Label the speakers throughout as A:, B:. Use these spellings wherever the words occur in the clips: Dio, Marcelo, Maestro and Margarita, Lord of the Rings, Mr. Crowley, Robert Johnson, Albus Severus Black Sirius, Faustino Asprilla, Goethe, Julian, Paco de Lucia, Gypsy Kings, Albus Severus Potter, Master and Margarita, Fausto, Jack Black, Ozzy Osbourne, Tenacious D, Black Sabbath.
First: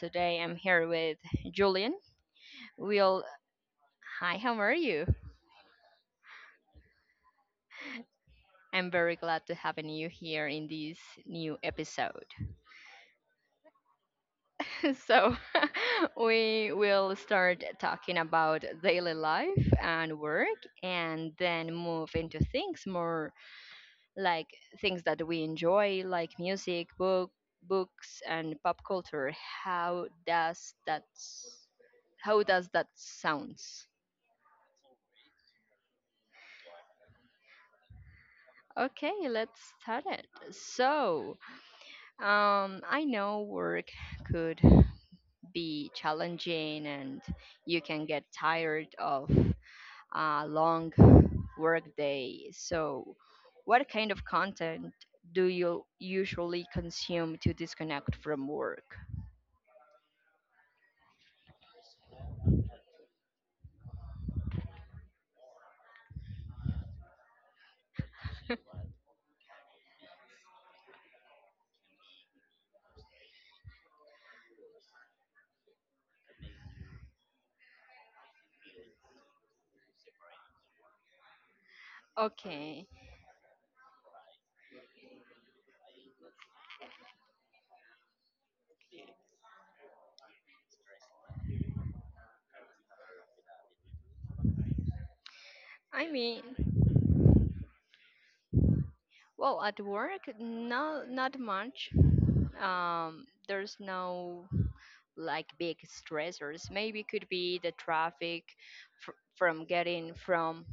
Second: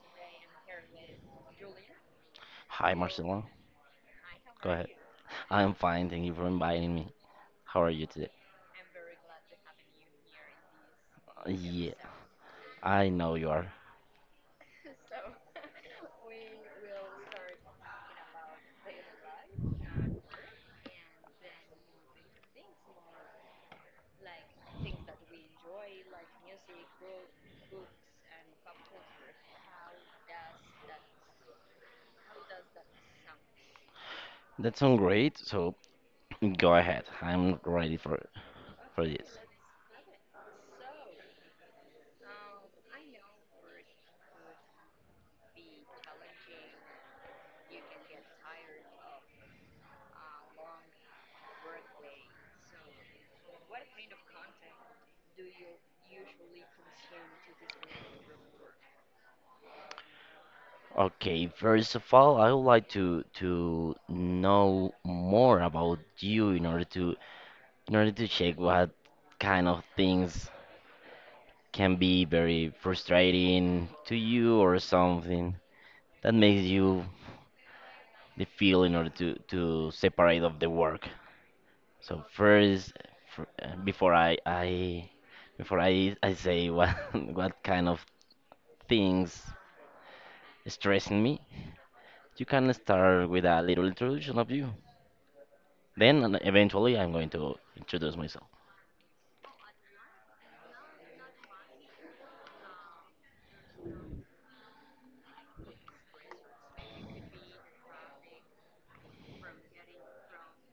A: today I'm here with Julian.
B: Hi,
A: Will,
B: Marcelo.
A: hi, how
B: Go
A: are
B: ahead.
A: you?
B: I'm fine. Thank you for inviting me. How are you today?
A: I'm very glad to have you here in this new
B: Yeah,
A: episode.
B: I know you are.
A: so, we will start talking about daily life and work and then move into things more like things that we enjoy, like music, books and pop culture. how does that s- how does that sounds?
B: That sounds great. So go ahead. I'm ready for
A: Okay,
B: this.
A: let's start it. I know work could be challenging and you can get tired of a long work day. So what kind of content do you usually consume to disconnect from work?
B: Okay, first of all, I would like to know more about you in order to check what kind of things can be very frustrating to you or something that makes you the feel in order to separate of the work. So
A: Okay.
B: first, fr- uh, before i i before I say what, what kind of things stressing me. You can start with a little introduction of you,
A: I
B: then, and
A: mean,
B: eventually I'm going to introduce myself.
A: well, at work, no, not much. There's no like big stressors. Maybe could be the traffic fr from getting from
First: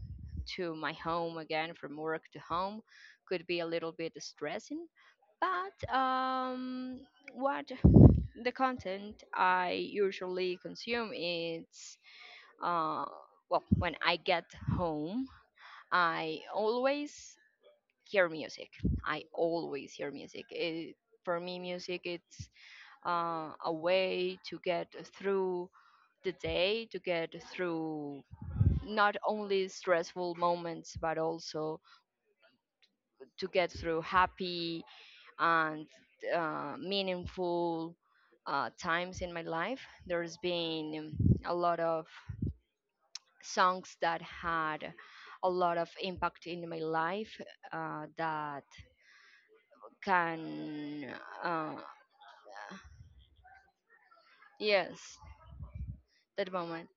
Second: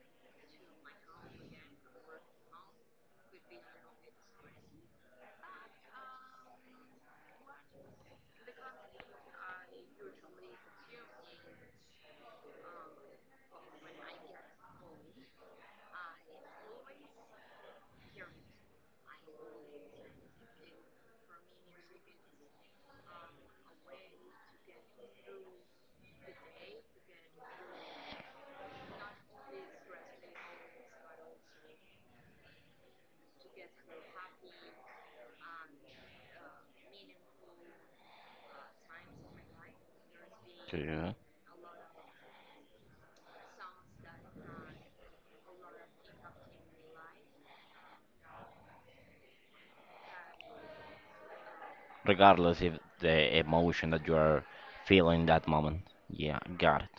A: to my home again, from work to home, could be a little bit stressing. But what the content I usually consume is, uh, well, when I get home, I always hear music. It, for me, music it's, a way to get through the day, to get through not only stressful moments, but also to get through happy and meaningful times in my life. There's
B: Yeah.
A: been a lot of songs that had a lot of impact in my life, that can, uh,
B: Regardless if the emotion that you are
A: yes,
B: feeling that moment, yeah,
A: that
B: got it.
A: moment.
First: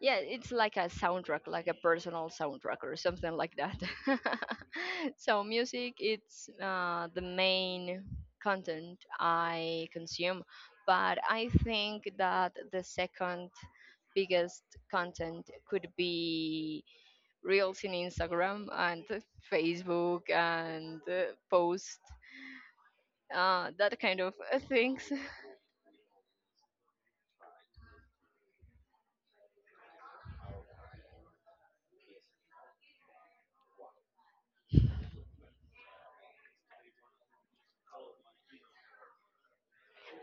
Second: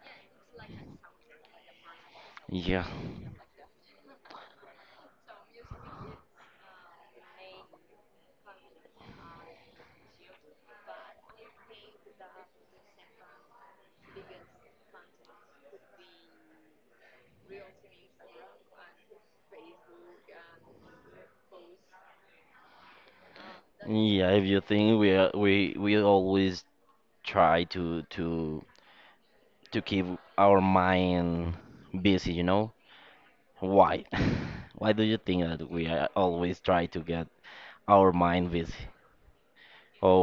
A: Yeah, it's like a soundtrack, like a personal soundtrack
B: Yeah.
A: or something like that. So music, it's, the main content I consume, but I think that the second biggest content could be reels in Instagram and Facebook, and post, that kind
B: Yeah,
A: of
B: if you think
A: things.
B: we are, we always try to keep our mind busy, you know? Why? Why do you think that we are always try to get our mind busy?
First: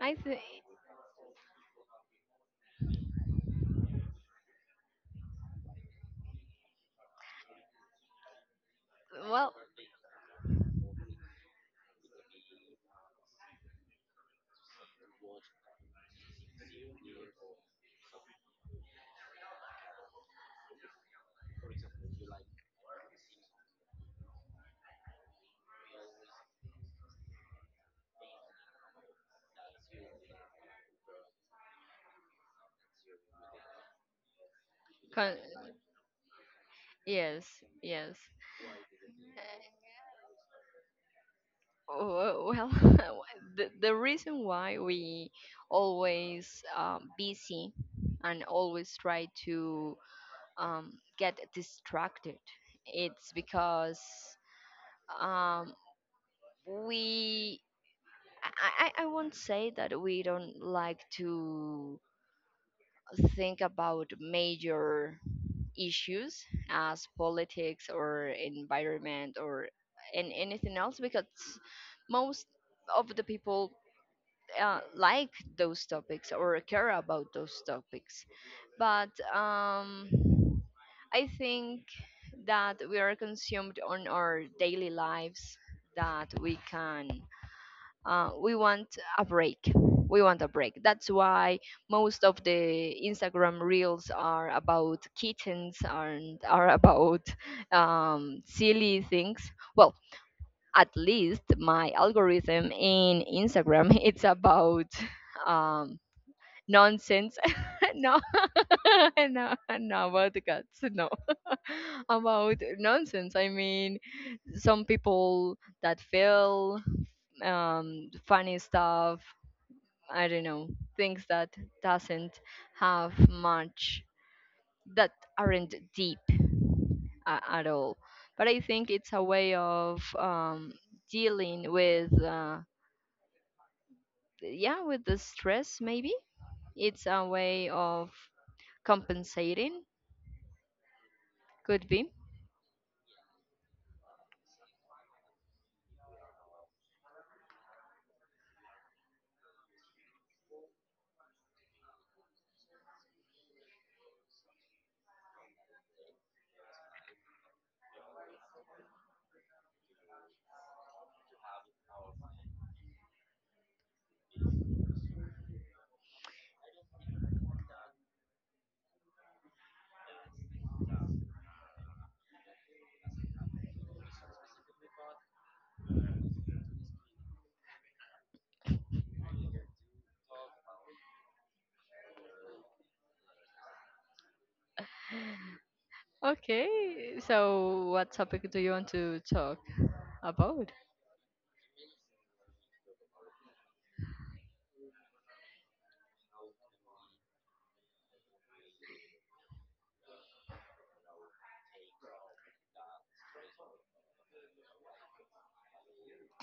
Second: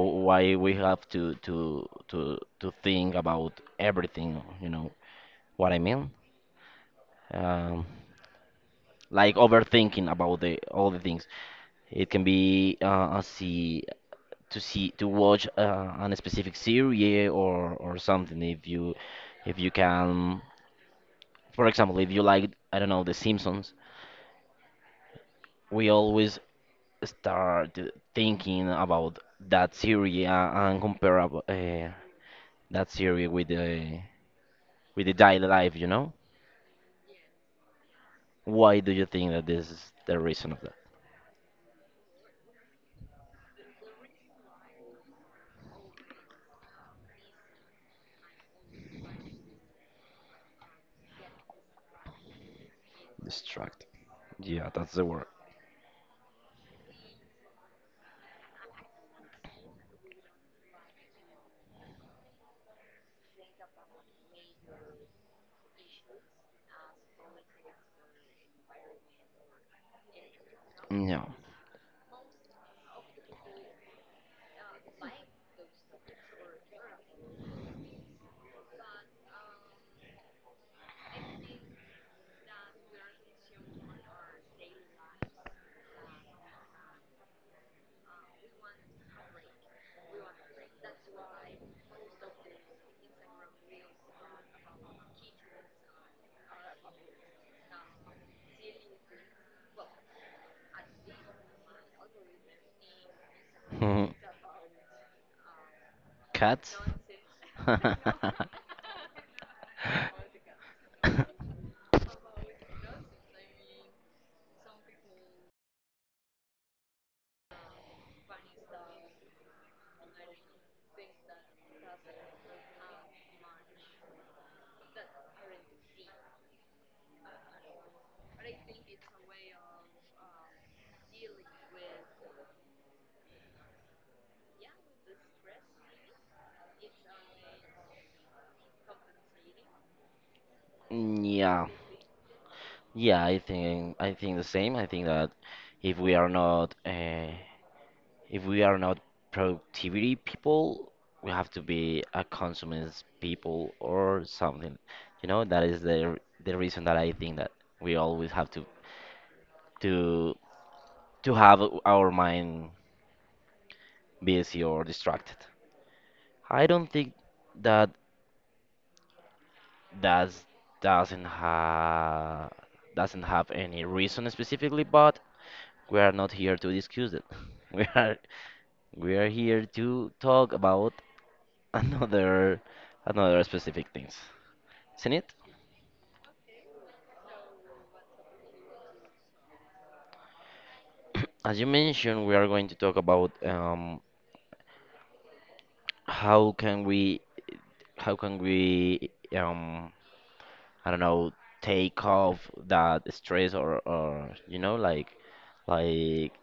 A: I think,
B: why we have to think about everything, you know what I mean? um, like
A: well,
B: overthinking about the all the things. It can be, a see to see to watch, on a specific series or something. If you can, for example, if you, like I don't know, the Simpsons, we always start thinking about that series, and compare, that series with the
A: con-
B: daily life, you know.
A: yes, yes.
B: Why do you think that this is the reason of that?
A: Oh, well, the reason why we always busy and always try to get distracted, it's
B: Distract.
A: because,
B: Yeah, that's the word.
A: um, we I won't say that we don't like to think about major issues as politics or environment or and anything else,
B: Yeah.
A: because most of the people like those topics or care about those topics. But I think that we are consumed on our daily lives that we can, we want a break. That's why most of the Instagram reels are about kittens and are about silly things. Well, at least my algorithm in Instagram
B: Mhm.
A: it's about um,
B: Cats?
A: nonsense. No, no, no, about the cats, no. About nonsense, I mean, some people that feel funny stuff, I don't know, things that doesn't have much, that aren't deep at all. But I think it's a way of dealing with, yeah, with the stress, maybe. It's a way of compensating,
B: Yeah,
A: could be.
B: yeah, I think the same. I think that if we are not if we are not productivity people, we have to be a consumers people or something. You know, that is the reason that I think that we always have to to have our mind busy or distracted. I don't think that that's doesn't have any reason specifically, but we are not here to discuss it. We are. We are here to talk about, another another specific things, isn't it?
A: Okay, so what topic do you want to talk about?
B: As you mentioned, we are going to talk about, how can we how can we, um, I don't know, take off that stress, or you know, like.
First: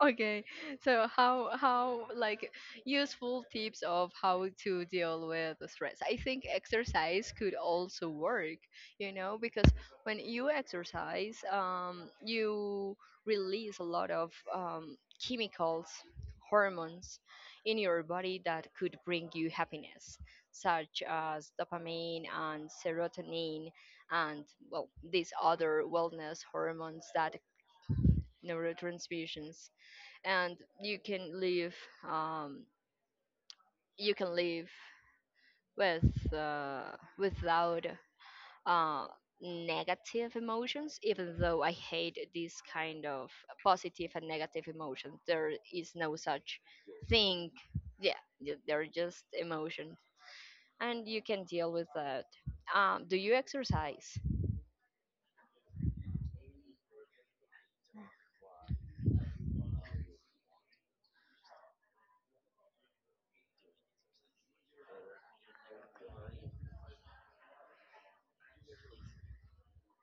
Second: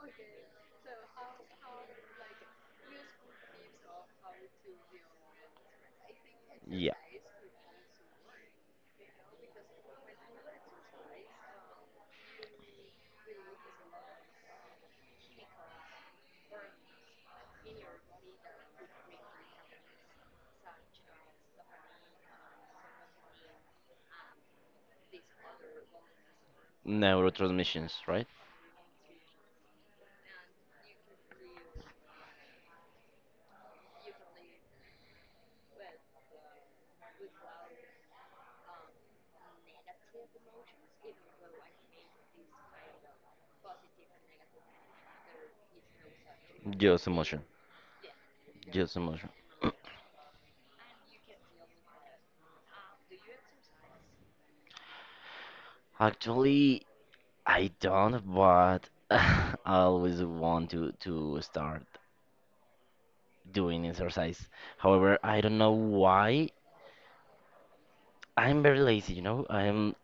A: Okay, so how, how, useful tips of how to deal with the stress? I think
B: Yeah.
A: exercise could also work, you know, because when you exercise, you release a lot of chemicals, hormones in your body that could bring you happiness, such as dopamine and serotonin, and well, these other wellness hormones that
B: Neurotransmissions, right?
A: neurotransmissions, and you can live, um you can live with, uh without, uh negative emotions, even though I hate this kind of positive and negative emotions, there is no such
B: Just emotion.
A: thing. Yeah, they're
B: Just
A: just
B: emotion.
A: emotions, and you can deal with that. Do you exercise?
B: Actually, I don't, but I always want to start doing exercise. However, I don't know why I'm very lazy, you know? I'm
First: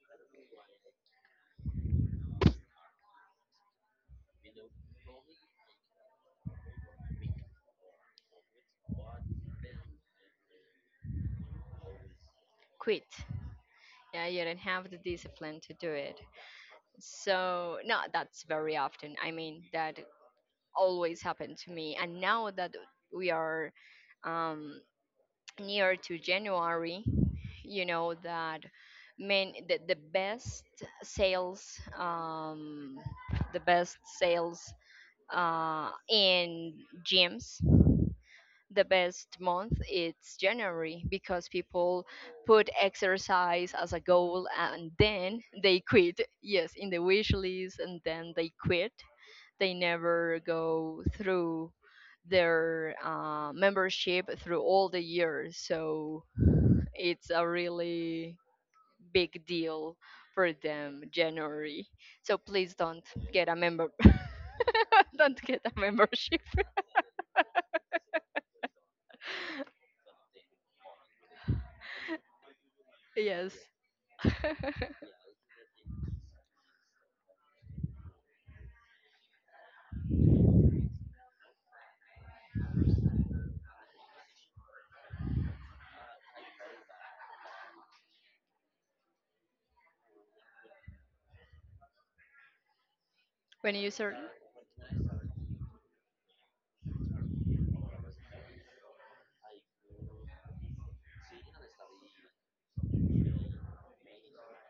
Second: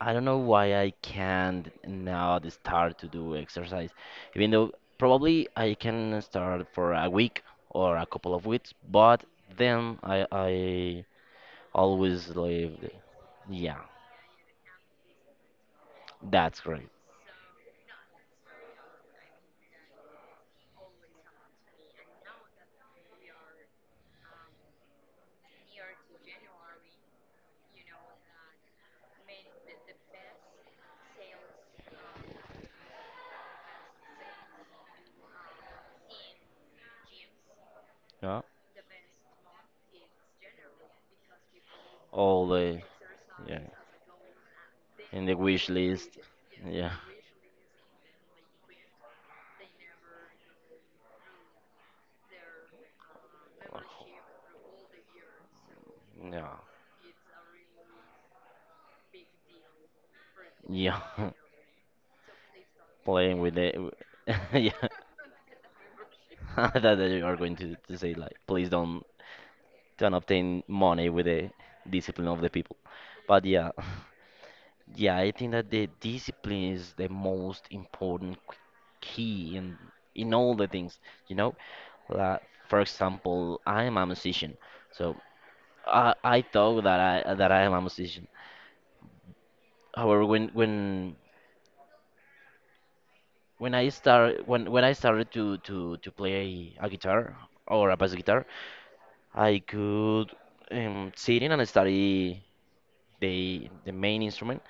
B: I don't know why I can't now start to do exercise. Even though probably I can start for a week or a couple of weeks, but then I always leave.
A: Quit.
B: Yeah,
A: Yeah, you don't have the discipline to do it.
B: that's great.
A: So no, that's very often, I mean, that always happened to me. And now that we are um, near to January, you know that main the best sales, the best sales in gyms, the best month it's January, because people
B: All
A: put
B: the Yeah,
A: exercise as a goal, and
B: in the
A: then
B: wish
A: they
B: list.
A: quit. Yes, in
B: Yeah.
A: the wish list, and then they quit. They never go through their membership through all the years. So
B: Yeah.
A: it's a really big deal for
B: Yeah.
A: them, January. So please don't
B: Playing
A: get a
B: with it.
A: member.
B: Yeah.
A: Don't get a membership.
B: That you are going to say, like, please don't don't obtain money with the discipline of the people. But
A: Yes.
B: yeah. Yeah, I think that the discipline is the most important key in all the things, you know? Like, for example, I am a musician, so I thought that I am a musician. However, when
A: When
B: I
A: you serve,
B: start when I started to play a guitar or a bass guitar, I could, sit in and study the main instrument.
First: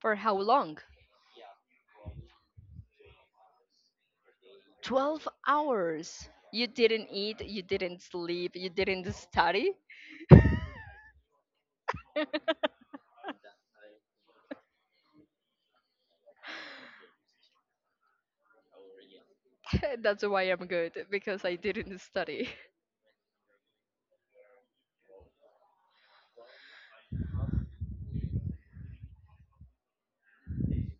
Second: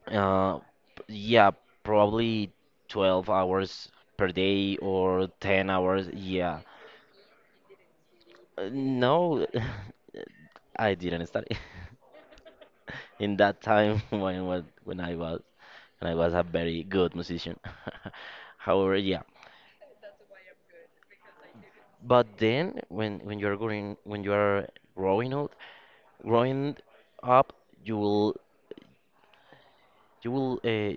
A: for how
B: Uh,
A: long?
B: yeah, probably 12 hours per day or
A: 12
B: 10 hours.
A: hours.
B: Yeah.
A: You didn't eat, you didn't sleep, you didn't
B: No,
A: study.
B: I didn't study, in that time, when I was a very good musician. However, yeah.
A: That's why I'm good because I didn't
B: But
A: study.
B: then, when you're growing, when you are growing old, growing up, you will you will uh,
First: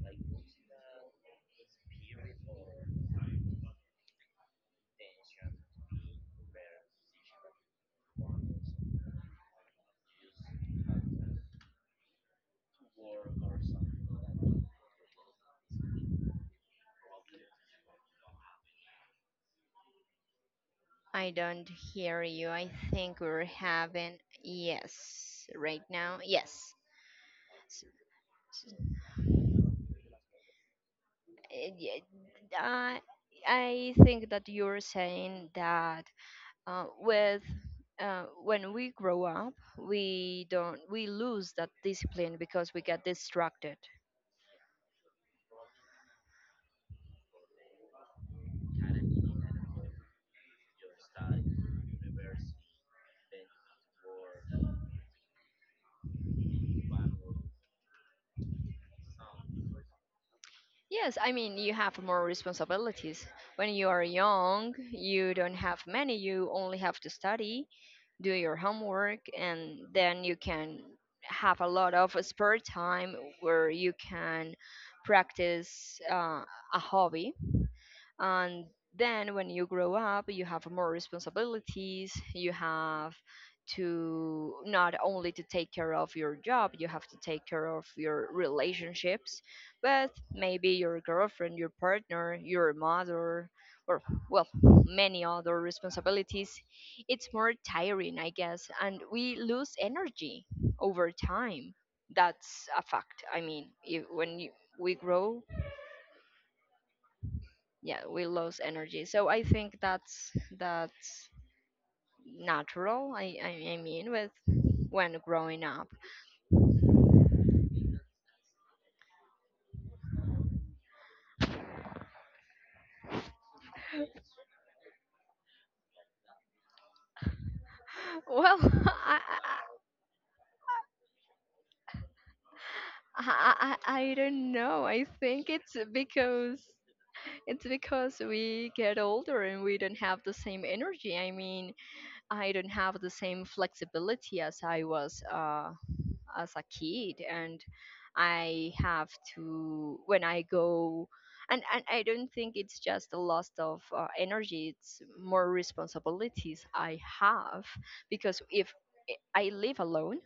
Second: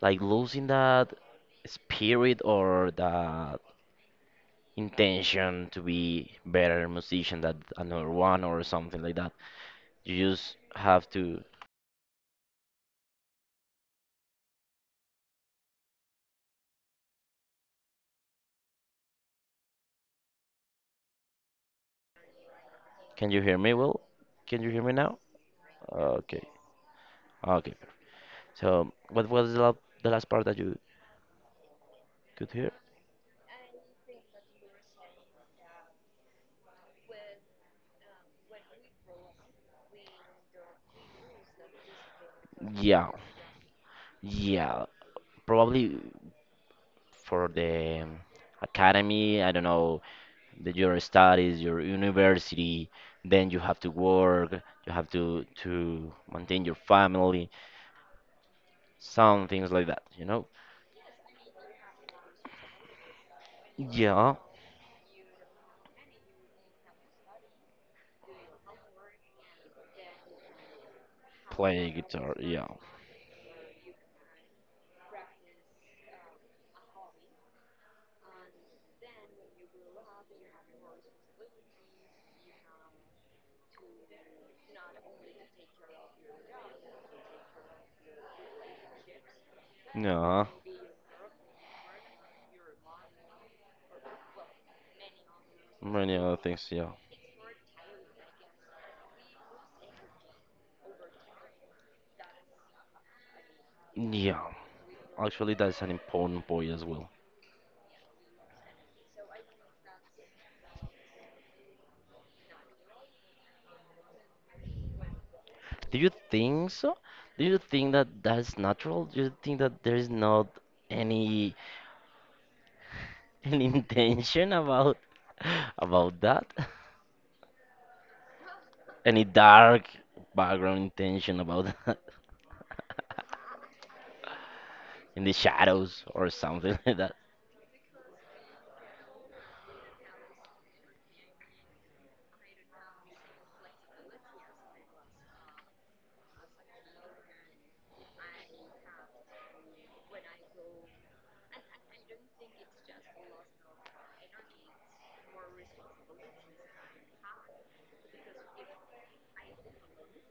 B: like losing that spirit or the intention to be better musician than another one or something like that. You just have to.
A: I don't hear you. I think
B: Can you
A: we're
B: hear me? Well,
A: having,
B: can you hear me now?
A: yes, right now.
B: Okay.
A: Yes.
B: Okay.
A: S- s-
B: So, what was the last part that you
A: eh, ye-
B: could hear?
A: I I think that you're saying that, with when we grow up, we don't, we lose that discipline because we get
B: Yeah.
A: distracted.
B: Yeah. Probably for the academy, I don't know, your studies, your university, then you have to work, you have to maintain your family, some things like that, you know?
A: Yes, I mean you have more responsibilities. When you are
B: Yeah,
A: young, you don't have many. You only have to study, do your homework, and then you can have a
B: playing
A: lot of
B: guitar,
A: spare
B: yeah.
A: time where you can practice, a hobby. And then when you grow up, you have more responsibilities. You have to, not only to take care of your job, you have to take care of your relationships with
B: Yeah,
A: maybe your girlfriend, your partner, your mother, or well, many other
B: many other
A: responsibilities.
B: things, yeah.
A: It's more tiring, I guess, and we lose energy over time. That's a fact. I mean, if, when
B: Yeah,
A: you, we grow
B: actually, that's an important point as well.
A: yeah, we lose energy. So I think that's natural. I mean, with when growing up.
B: Do you think so? Do you think that that's natural? Do you think that there is not any, any intention about, about that?
A: Well, I,
B: Any dark background intention about that?
A: I i i don't know, I
B: In the
A: think it's
B: shadows or
A: because,
B: something, like that?
A: it's because we get older and we don't have the same energy. I mean, I don't have the same flexibility as I was, as a kid. And I have to, when I go, and I don't think it's just a loss of, energy. It's more responsibilities I have, because if I live alone,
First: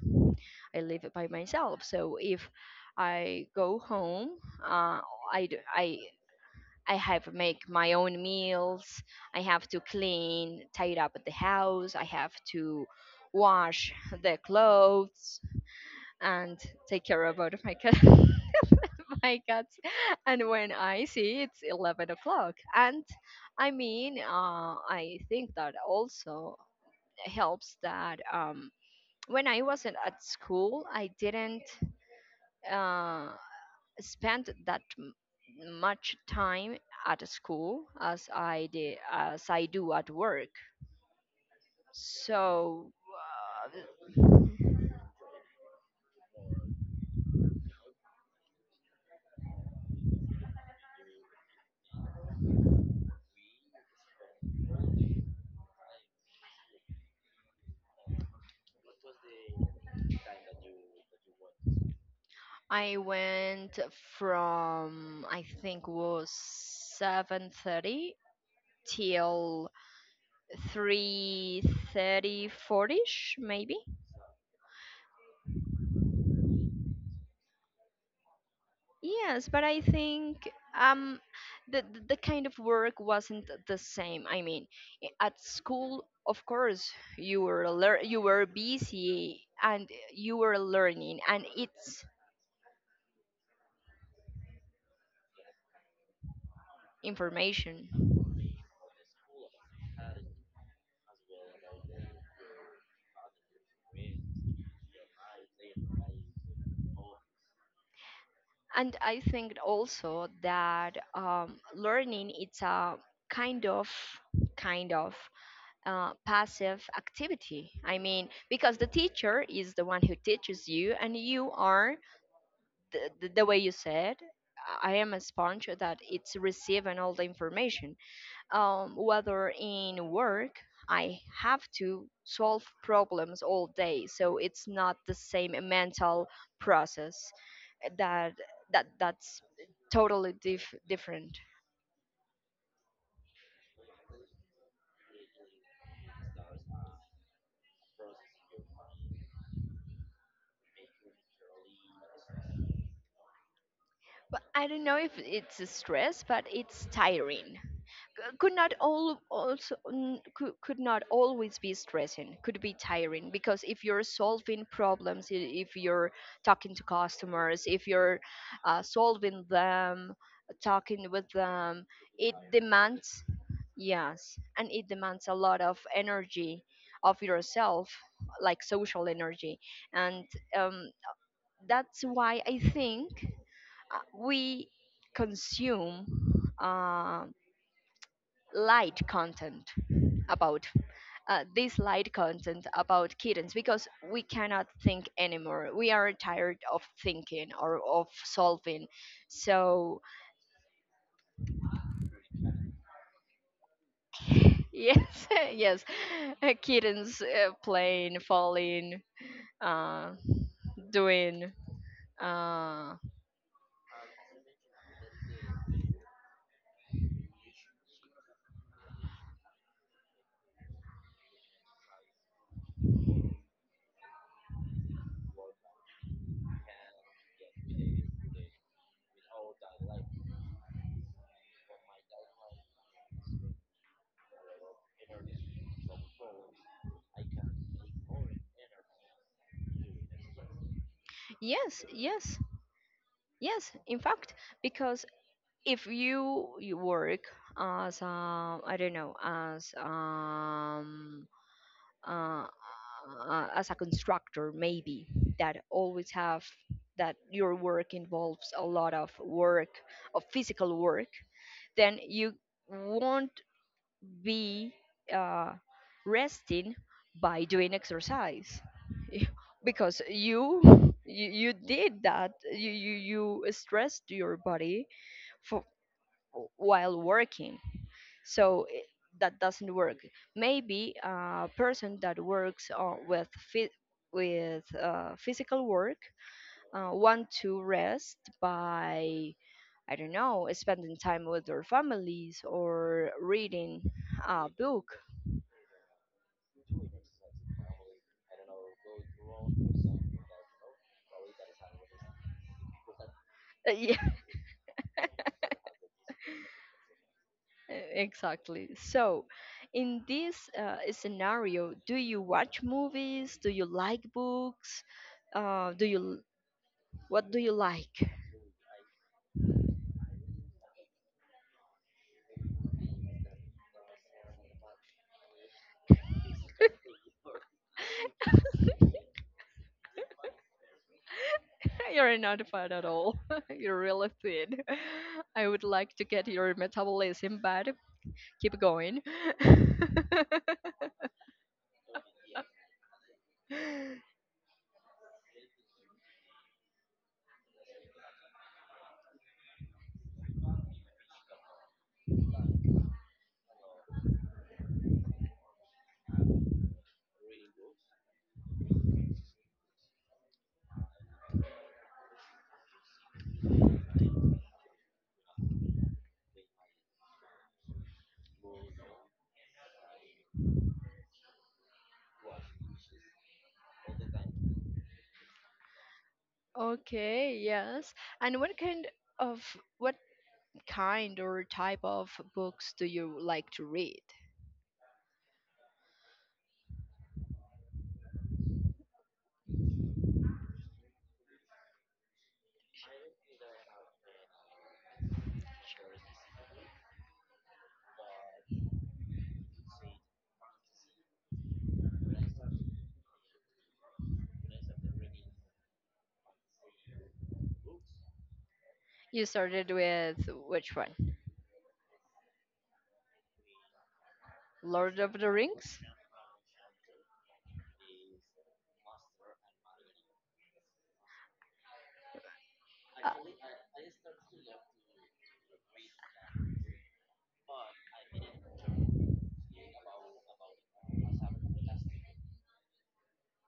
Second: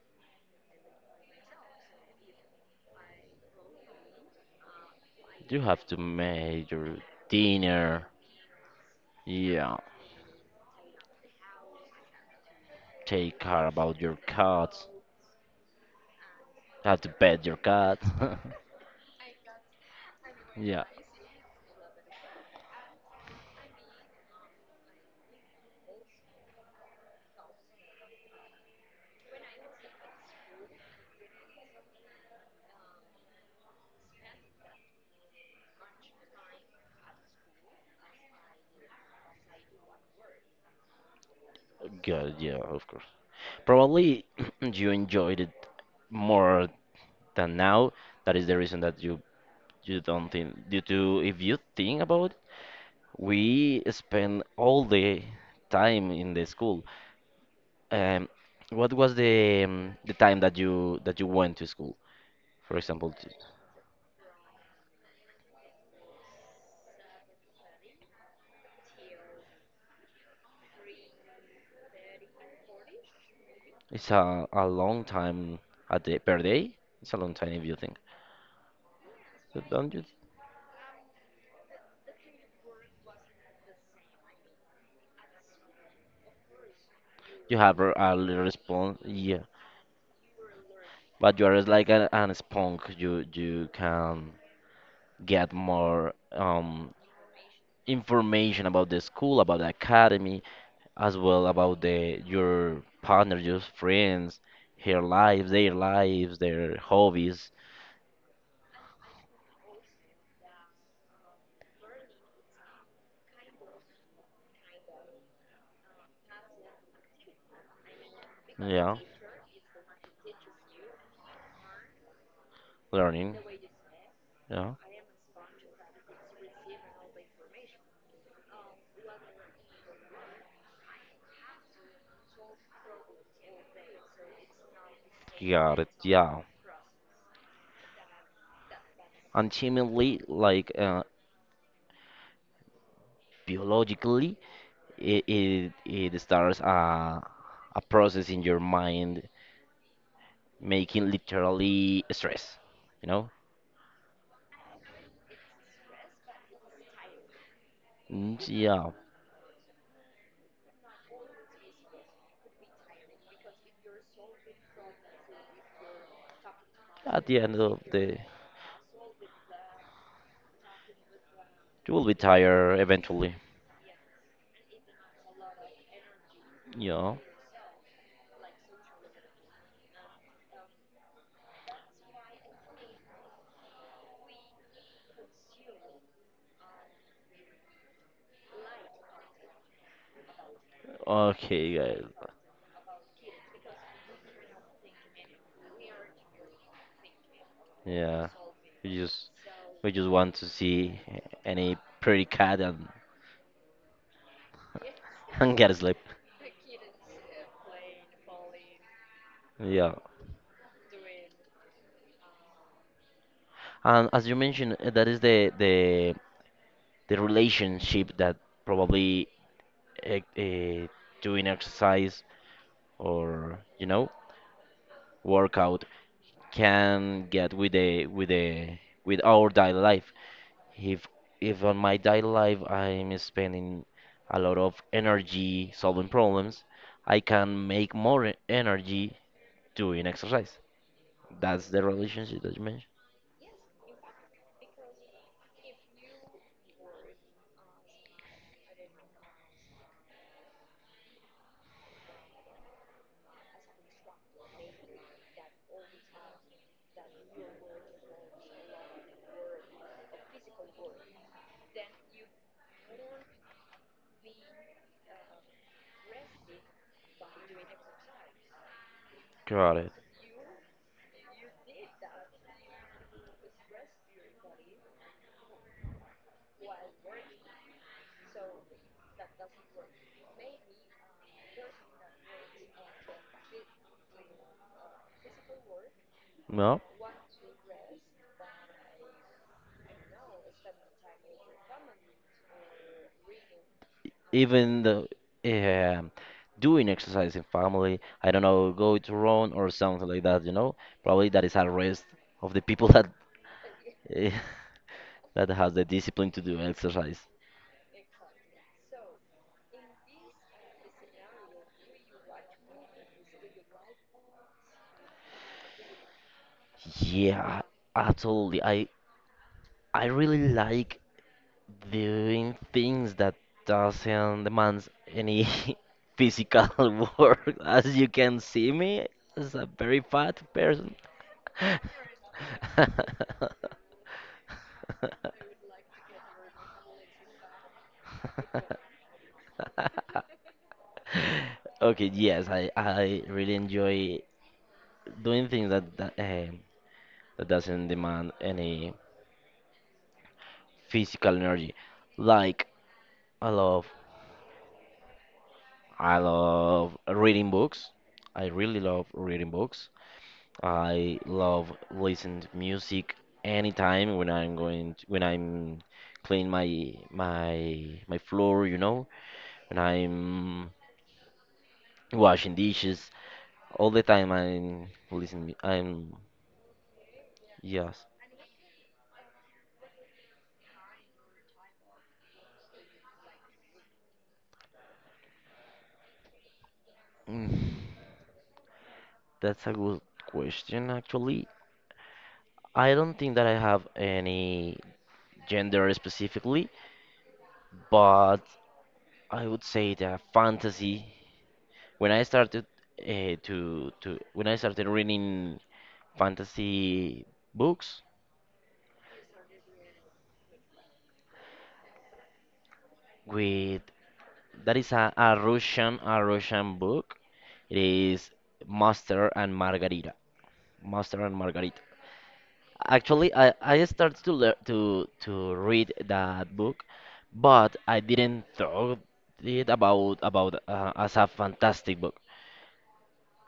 A: I live by myself, so if I go home, uh, I, d-
B: You have to
A: I
B: make
A: I
B: your
A: have to make my
B: dinner.
A: own meals. I have
B: Yeah,
A: to clean, tidy up the house. I have to
B: take care
A: wash
B: about your
A: the
B: cats.
A: clothes, and
B: You have
A: take
B: to
A: care
B: pet
A: about
B: your
A: my cat
B: cat.
A: my cats. And when
B: Yeah.
A: I see it's 11 o'clock, and I mean, I think that also helps that, when I wasn't at school, I didn't, uh, spend that much time at school as I did, as I do at work.
B: Good, yeah, of
A: So,
B: course. Probably
A: uh,
B: you enjoyed it more than now. That is the reason that you don't think due to, if you think about it, we spend all the time in the school. Um, what was the time that you went to school? For
A: I
B: example,
A: went from, I think was 7:30 till 3:30, 40ish maybe.
B: it's a long time at day per day. It's a long time if you think.
A: Yes,
B: So,
A: but I
B: don't you
A: think um the kind of work wasn't the same. I mean, at school, of course, you were
B: have a, a
A: you
B: little
A: were
B: response? Yeah,
A: busy, and you were learning,
B: but
A: and
B: you are like
A: it's
B: an sponge. You can get more,
A: information.
B: information about the school, about the academy, as well about the your partner, your friends, her life, their lives, their hobbies.
A: And I think also that, learning, it's a kind of kind of passive activity. I mean, because the
B: Yeah,
A: teacher is the one who teaches you, and you are the, the,
B: learning.
A: the way you said,
B: Yeah,
A: I am a sponge that it's receiving all the information. Whether in work, I have to solve problems all day, so it's not the same
B: got it.
A: mental
B: Yeah,
A: process. That that that's
B: ultimately,
A: totally
B: like,
A: different.
B: biologically, it starts a process in your mind, making literally stress. You know?
A: But I don't know if it's a stress, but it's tiring.
B: Mm,
A: Could not,
B: yeah.
A: all also could, not always be stressing, could be tiring, because if you're solving problems, if you're talking to
B: At the end
A: customers,
B: of
A: if
B: the,
A: you're, solving them, talking with them,
B: you will be
A: it
B: tired
A: demands,
B: eventually.
A: yes, and it demands a lot of energy
B: Yeah.
A: of yourself, like social energy. And um, that's why I think, we consume, light content about, this
B: Okay, guys.
A: light content about kittens, because we cannot think anymore. We are tired of thinking, or of
B: Yeah.
A: solving.
B: We just we
A: So
B: just want to see any pretty cat and,
A: yes,
B: and get
A: yes,
B: sleep.
A: kittens, playing, falling,
B: Yeah.
A: uh, doing. Uh,
B: And as you mentioned, that is the relationship that probably, uh, uh, doing exercise, or, you know, workout, can get with the with the with our daily life. If if on my daily life I'm spending a lot of energy solving problems, I can make more energy doing exercise. That's the
A: yes, yes,
B: relationship that you mentioned.
A: yes. In fact, because if you, you work as, I don't know uh, as a constructor maybe, that always have that your work involves a lot of work, of physical work, then you won't be, uh, resting by doing exercise.
B: Got it.
A: Because you, you stressed your body while working. So i- that doesn't work. Maybe a person that works, phy- with, physical work,
B: No,
A: want to rest by, I don't know, spending time with their families, or reading a
B: even
A: book.
B: the, um doing exercise in family, I don't know, go to run or something like that, you know, probably that is a rest of the people that,
A: Yeah,
B: eh, that has the discipline to do exercise.
A: exactly. So in this, scenario, do you watch movies? Do you like books? Do you What do you
B: Yeah,
A: like?
B: absolutely. I really like doing things that doesn't demands any, physical, work. As you can see me, as a very fat person.
A: You're not fat at all. You're really thin. I would like to get your metabolism, but keep going.
B: Okay, yes, I really enjoy doing things that doesn't demand any physical energy. Like, I love I love reading books. I really love reading books. I love listening to music anytime when I'm cleaning my floor, you know, when I'm washing dishes. All the time I'm listening. I'm
A: Okay, yes.
B: Yes.
A: And what kind of what kind or type of books do you like to read?
B: Mm, that's a good question actually. I don't think that I have any gender specifically, but I would say that fantasy. When I started reading fantasy books
A: You started with which one?
B: with that is
A: Lord of
B: a,
A: the
B: a
A: Rings?
B: Russian a Russian book. It is Master and Margarita. Master and Margarita. Actually, I started to learn to read that book, but I didn't thought it about as a fantastic book.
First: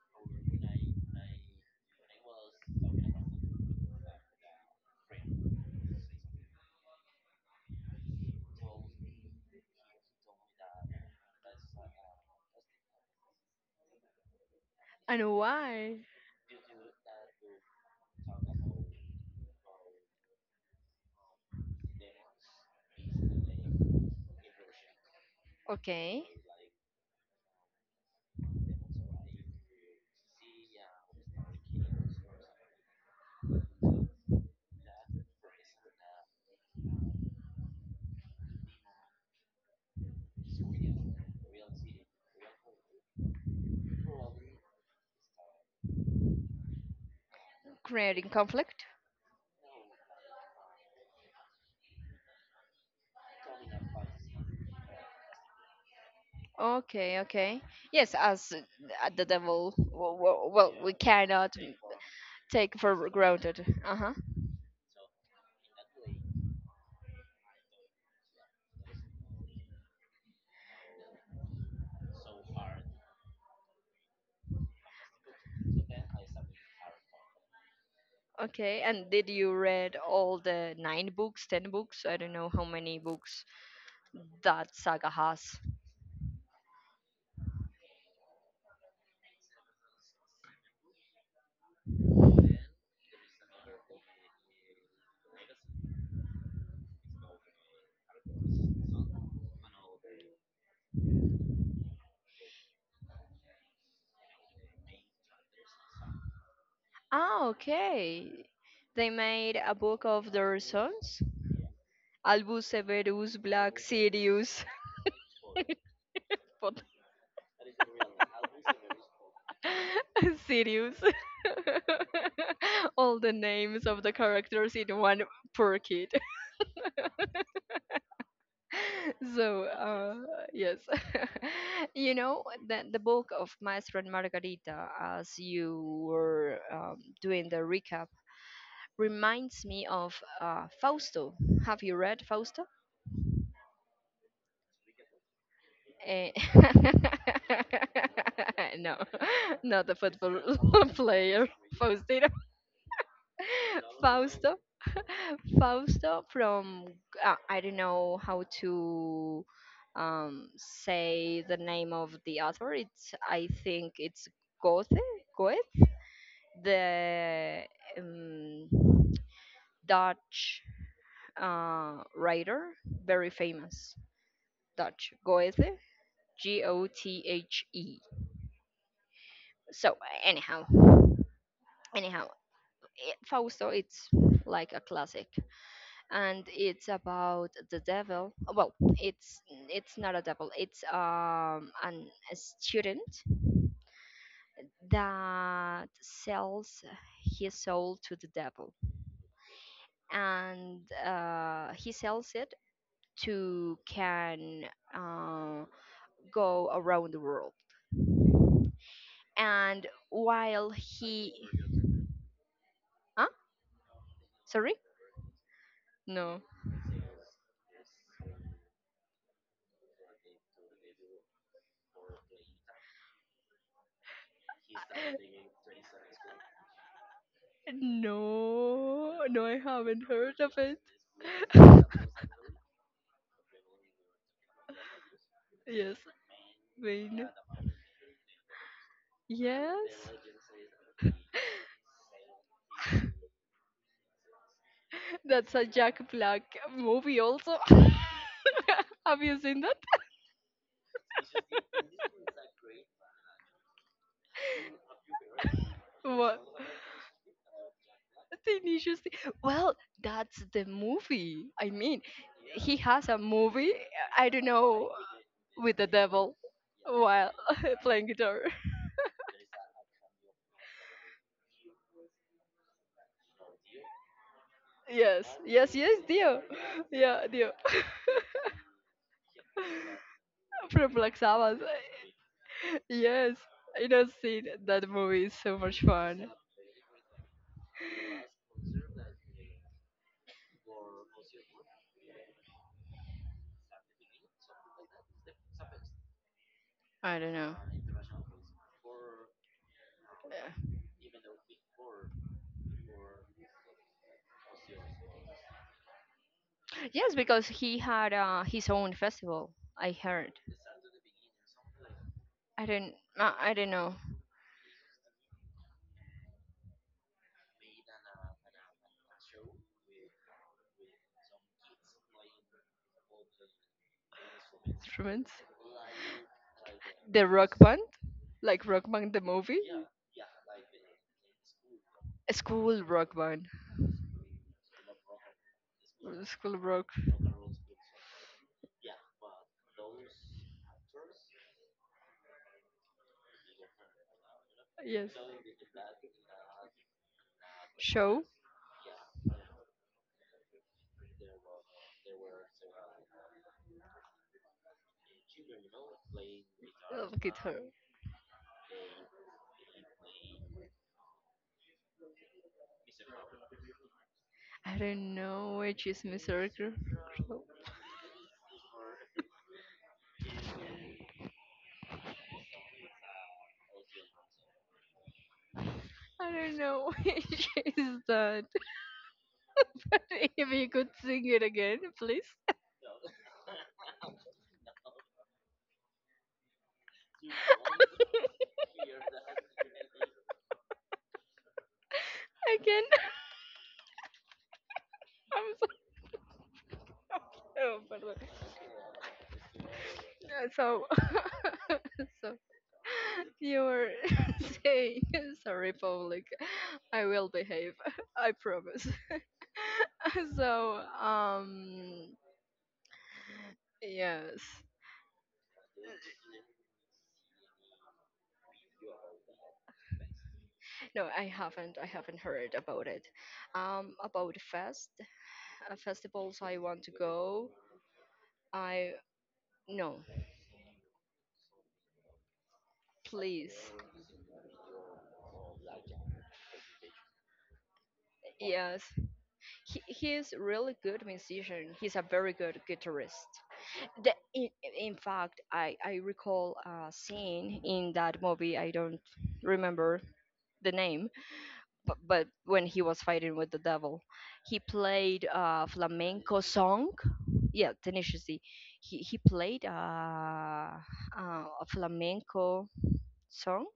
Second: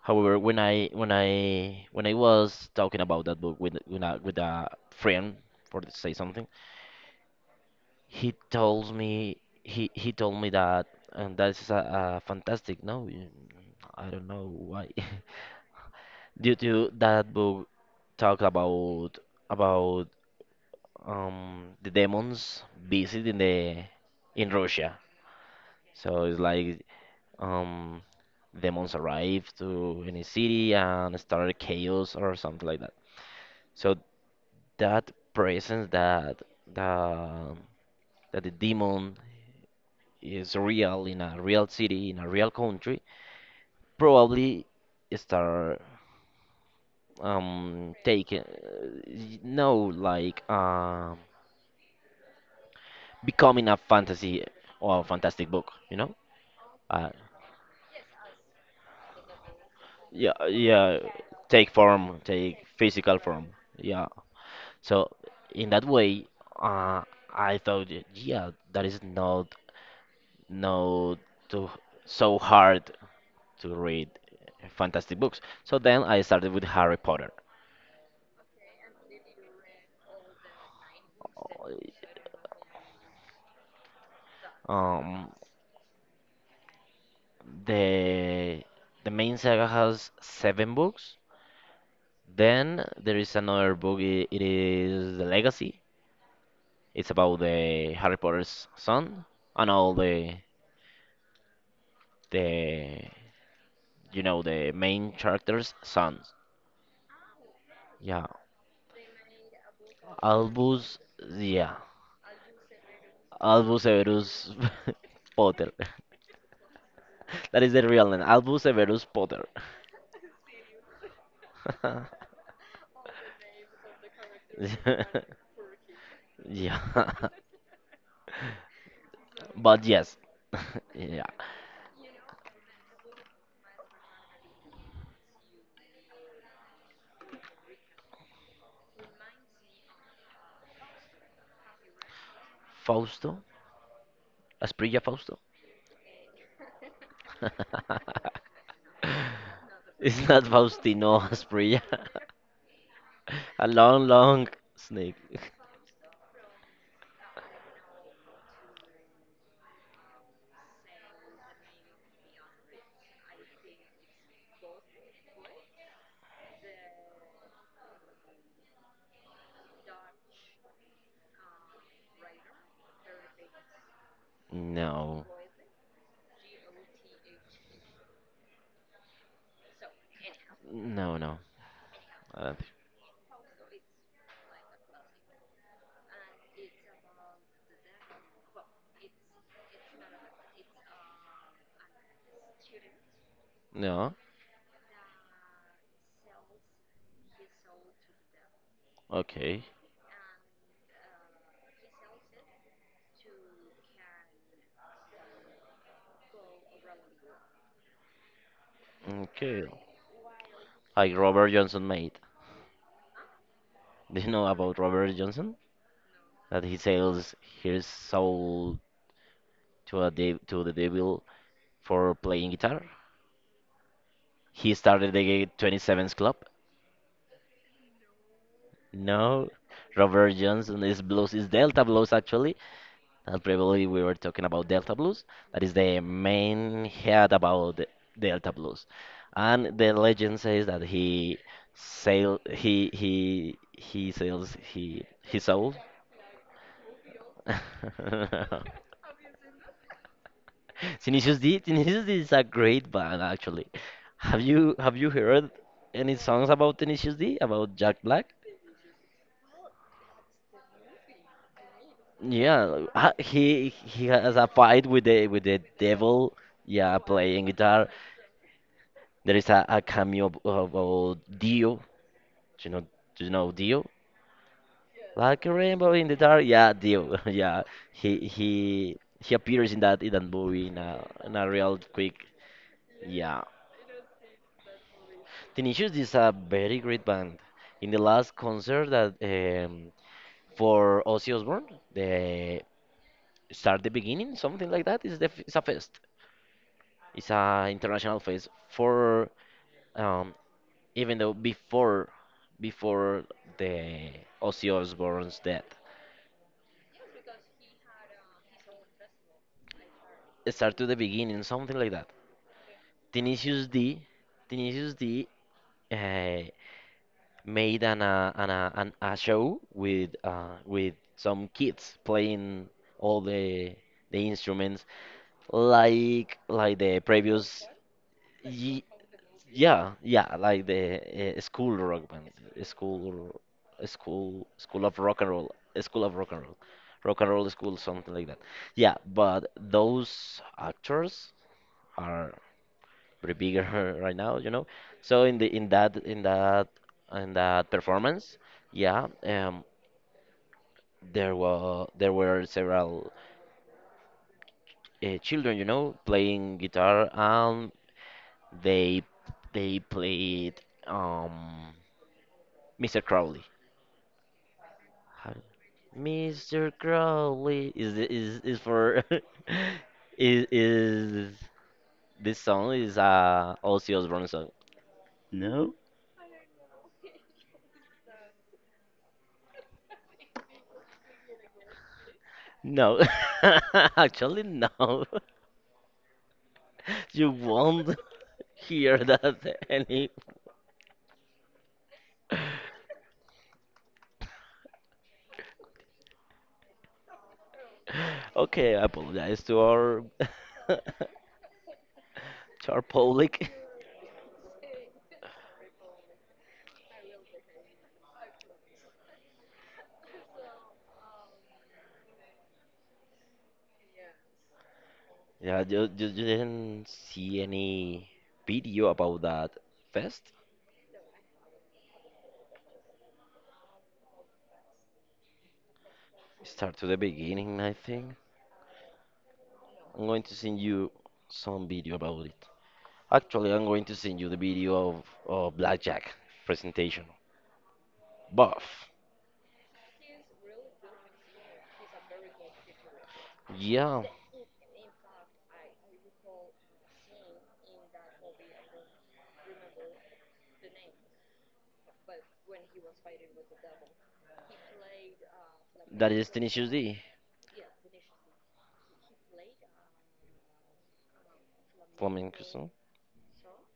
B: However, when I was talking about that book, with a friend, for to say something, he told me he told me that, and that's a fantastic, no, I don't know why,
A: And why?
B: due to that book talk about the demons visit in the in Russia. So
A: Okay,
B: it's like, um demons arrive to any city and start chaos or something like that. So that presence the that the demon is real in a real city in a real country probably start,
A: creating
B: taking,
A: conflict.
B: no, like, becoming a fantasy or a fantastic book, you know. uh
A: Okay, okay. Yes, as, the devil
B: yeah,
A: well
B: yeah,
A: cannot
B: take form, take
A: take for
B: physical form,
A: granted. Uh
B: yeah.
A: huh.
B: So in that way, uh I thought, yeah, that is not too, so hard to read fantastic books. So then I started with Harry Potter.
A: Okay. And did you read all the nine books, ten books? I don't know how many books that saga
B: Um,
A: has.
B: the the main saga has seven books. Then there is another book. It is The Legacy. It's about the Harry Potter's son and all the the main characters' sons.
A: Ah,
B: Yeah,
A: okay. They made a book of
B: Albus. Yeah,
A: Albus Severus Black
B: Albus Severus,
A: Sirius.
B: Potter.
A: But-
B: That is the real name, Albus Severus Potter.
A: Sirius. All the names of the characters in one per kid.
B: Yeah.
A: So,
B: But yes.
A: yes,
B: Yeah.
A: you know, the book of Maestro and Margarita, as you were, doing the recap, reminds me of, Fausto. Have you read Fausto?
B: Fausto? Asprilla Fausto?
A: Eh, no, not the food
B: It's not Faustino Asprilla.
A: posting.
B: A long, long snake.
A: Fausto from I don't know how to say the name of the author. It's I think it's Goethe, Goethe, the um, Dutch writer, very famous Dutch
B: No.
A: Goethe, Gothe. So anyhow,
B: No, no.
A: anyhow,
B: I don't think so.
A: Fausto, it's like a classic. And it's about the devil. Well, it's not a devil. It's a student
B: No.
A: that sells his soul to the devil,
B: Okay.
A: and he sells it to can uh, go around the world.
B: Okay.
A: And while
B: Like
A: he,
B: Robert Johnson made.
A: huh?
B: Do you know
A: Sorry,
B: about Robert Johnson?
A: no,
B: That he sells his soul to the devil for playing guitar. He started the 27th Club.
A: no, no,
B: No,
A: I haven't
B: Robert
A: heard of.
B: Johnson is blues, is Delta blues actually. And previously we were talking about Delta blues. That is
A: Yes,
B: the
A: I
B: main
A: mean,
B: head about the Delta blues.
A: yeah,
B: And the legend says that he sail he sails he
A: that's a
B: sold.
A: Jack Black movie also. Have you seen that?
B: Tinicius D. Tinicius D is a great band, actually. Have you heard any
A: What
B: songs about Tinicius D? About Jack Black?
A: an interesting. Well, that's the movie. I mean, he
B: Yeah,
A: has
B: ha-
A: a
B: he
A: movie.
B: he
A: I
B: has
A: don't
B: a fight
A: know,
B: with the
A: with the devil
B: devil. Yeah,
A: while
B: playing guitar.
A: playing guitar.
B: There is a cameo of Dio. Do you know do you know Dio?
A: Yes,
B: Like a
A: yes,
B: rainbow
A: yes,
B: in the
A: Dio.
B: dark. Yeah, Dio.
A: Yeah, Dio
B: Yeah, he he he appears in that movie, in
A: from Black
B: a
A: Sabbath.
B: real quick.
A: Yes,
B: Yeah.
A: I know seen that movie. Is so much
B: Tenacious is
A: fun.
B: a very great band. In the last concert that, for Ozzy Osbourne, the start the beginning, something like that, is it's a fest.
A: I
B: It's
A: don't know.
B: a international fest for, um,
A: Yeah.
B: even though before the Ozzy Osbourne's death,
A: Yes, because he had his own festival. I heard.
B: it start to the beginning, something like that.
A: I don't. I
B: Tenacious
A: don't know.
B: D, Tenacious D. Uh, made an a show with, with some kids playing all the instruments,
A: Instruments.
B: like the
A: The rock
B: previous,
A: band, like Rock
B: ye
A: Band the movie,
B: yeah yeah like the, school rock band,
A: school
B: school
A: band,
B: school of rock and roll, school of rock and
A: school
B: roll,
A: rock.
B: rock and roll school, something like that, yeah. But those actors are pretty bigger, right now, you know.
A: Yes,
B: So in the in that in that in that
A: show
B: performance, yeah, there were several, children, you know, playing guitar,
A: guitar.
B: and they they played, um Mr. Crowley.
A: I don't
B: How-
A: know which is Miss Erica.
B: Mr. Crowley is for, is this song is Ozzy Osbourne song. No?
A: I don't know which is that. But if you could sing it again, please.
B: No, actually no. You won't, hear that, any.
A: Again, I'm so. Oh, pardon.
B: Okay, I apologize to our, to
A: So, so
B: our public.
A: you were saying, sorry, public. I will behave. I promise. So yes,
B: Yeah, you didn't see any video about that fest?
A: no, I haven't heard about it, about fest, festivals I
B: Start
A: want
B: to
A: to
B: the
A: go.
B: beginning, I think.
A: I, no,
B: I'm going to send you some video about it. Actually, I'm
A: please.
B: going to send you the video of Blackjack presentation.
A: Yes,
B: Buff.
A: he, he's really good musician, he's a very good guitarist.
B: Yeah,
A: the, in, in fact, I recall a scene in that movie, I don't remember the name, but when he was fighting with the devil he played a
B: that is
A: flamenco
B: Tenacious
A: song.
B: D.
A: Yeah, Tenacious D. He played a
B: Flamenco
A: flamenco
B: song.
A: song.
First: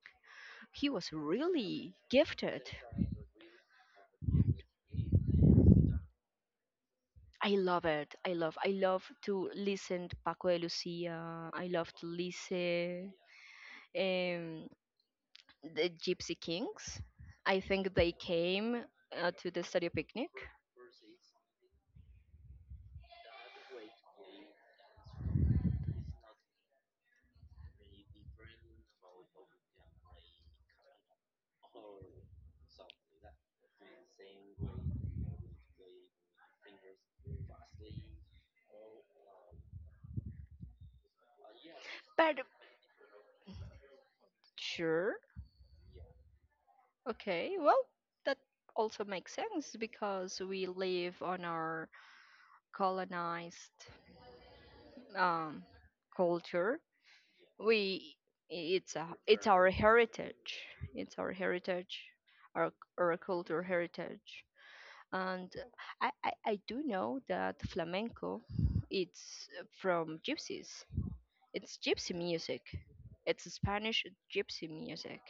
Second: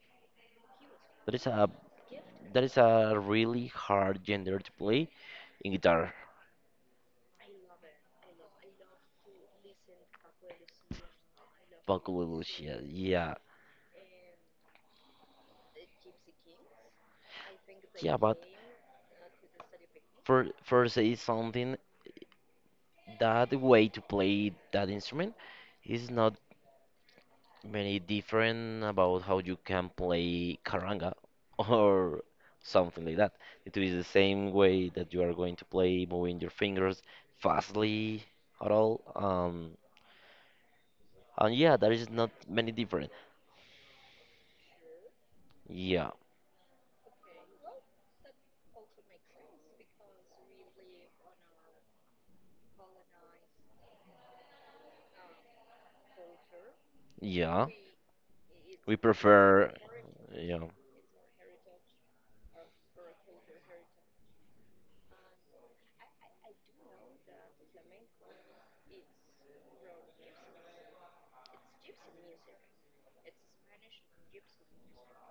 A: He was
B: That is a
A: really
B: That
A: gifted.
B: is a really hard gender to play in guitar.
A: I love it. I love. I love to listen to Paco de Lucia. I love to
B: Vocalicia,
A: listen
B: yeah.
A: um, the Gypsy Kings. I think they
B: Yeah, but
A: came to the studio picnic.
B: for say something, that way to play that instrument is not many different about how you can play karanga, or something like that. It is the same way that you are going to play, moving your fingers fastly at all. And yeah, there is not
A: But
B: many different.
A: sure,
B: Yeah,
A: okay, well. That also makes sense because we live on our colonized um, culture.
B: yeah.
A: We It's
B: We
A: a, our
B: prefer, you
A: heritage,
B: know.
A: it's our heritage, our our cultural heritage, and I do know that flamenco, it's from gypsies, it's gypsy music, it's Spanish gypsy music.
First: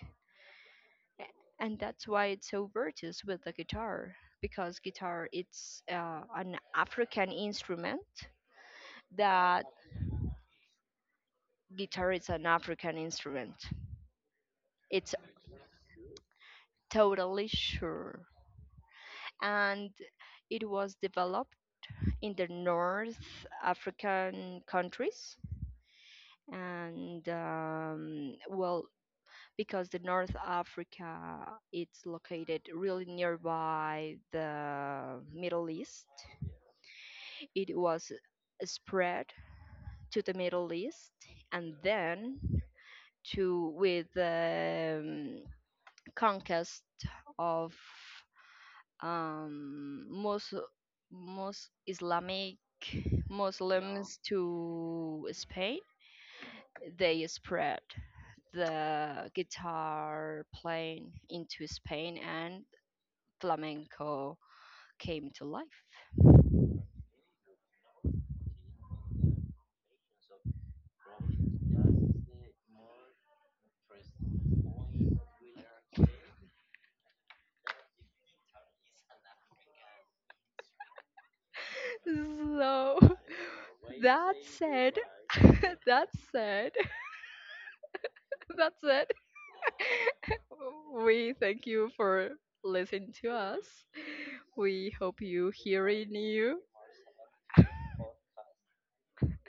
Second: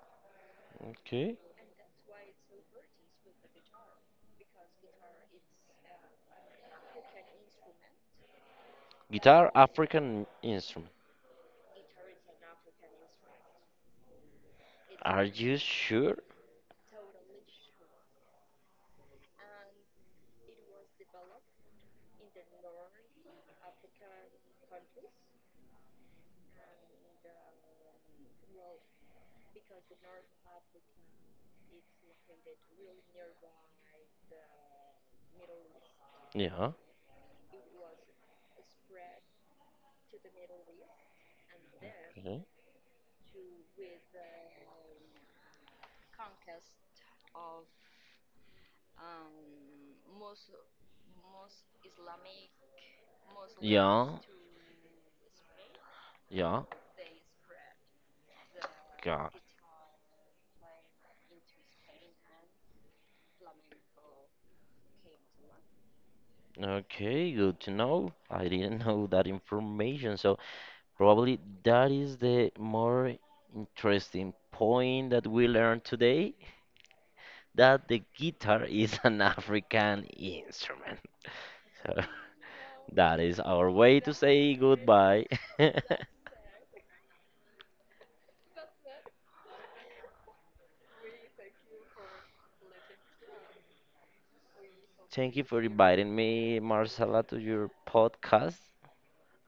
B: Okay.
A: And that's why it's so virtuous with the guitar, because guitar, it's an African instrument.
B: Guitar,
A: That
B: African instrument.
A: guitar is an African instrument, it's,
B: Are you sure?
A: totally sure. And it was developed in the North African countries. And well, because the North Africa it's located really nearby the Middle East,
B: Yeah.
A: it was spread to the Middle East and then
B: Okay.
A: to, with the conquest of um, most most Islamic Muslim,
B: Yeah.
A: to Spain,
B: Yeah.
A: they spread the
B: God.
A: guitar playing into Spain, and flamenco came to life.
B: Okay, good to know. I didn't know that information, so probably that is the more interesting point that we learned today, that the guitar is an African instrument. So
A: So
B: that is our way to say goodbye.
A: that's it. That's it. We thank you for listening to us. We hope
B: Thank you
A: you
B: for
A: hear
B: inviting
A: new.
B: me, Marcela, to your podcast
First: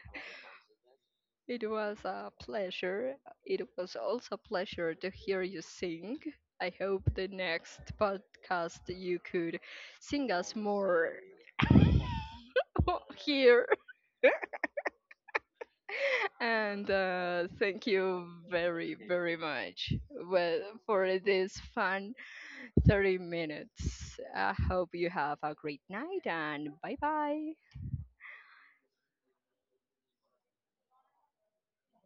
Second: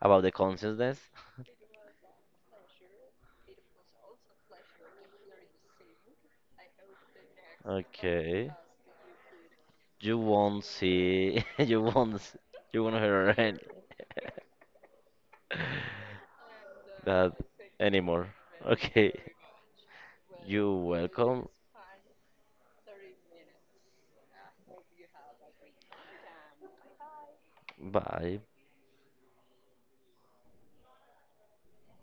B: about the consciousness.
A: It was a pleasure. It was also a pleasure to hear you sing. I hope the next
B: Okay.
A: podcast you could
B: You
A: sing us
B: won't
A: more
B: see, you won't hear any,
A: here. And
B: that
A: thank
B: anymore.
A: you very,
B: Okay.
A: very much, well,
B: You're
A: for
B: welcome.
A: this fun 30 minutes. I hope you have a great night and bye bye.
B: Bye.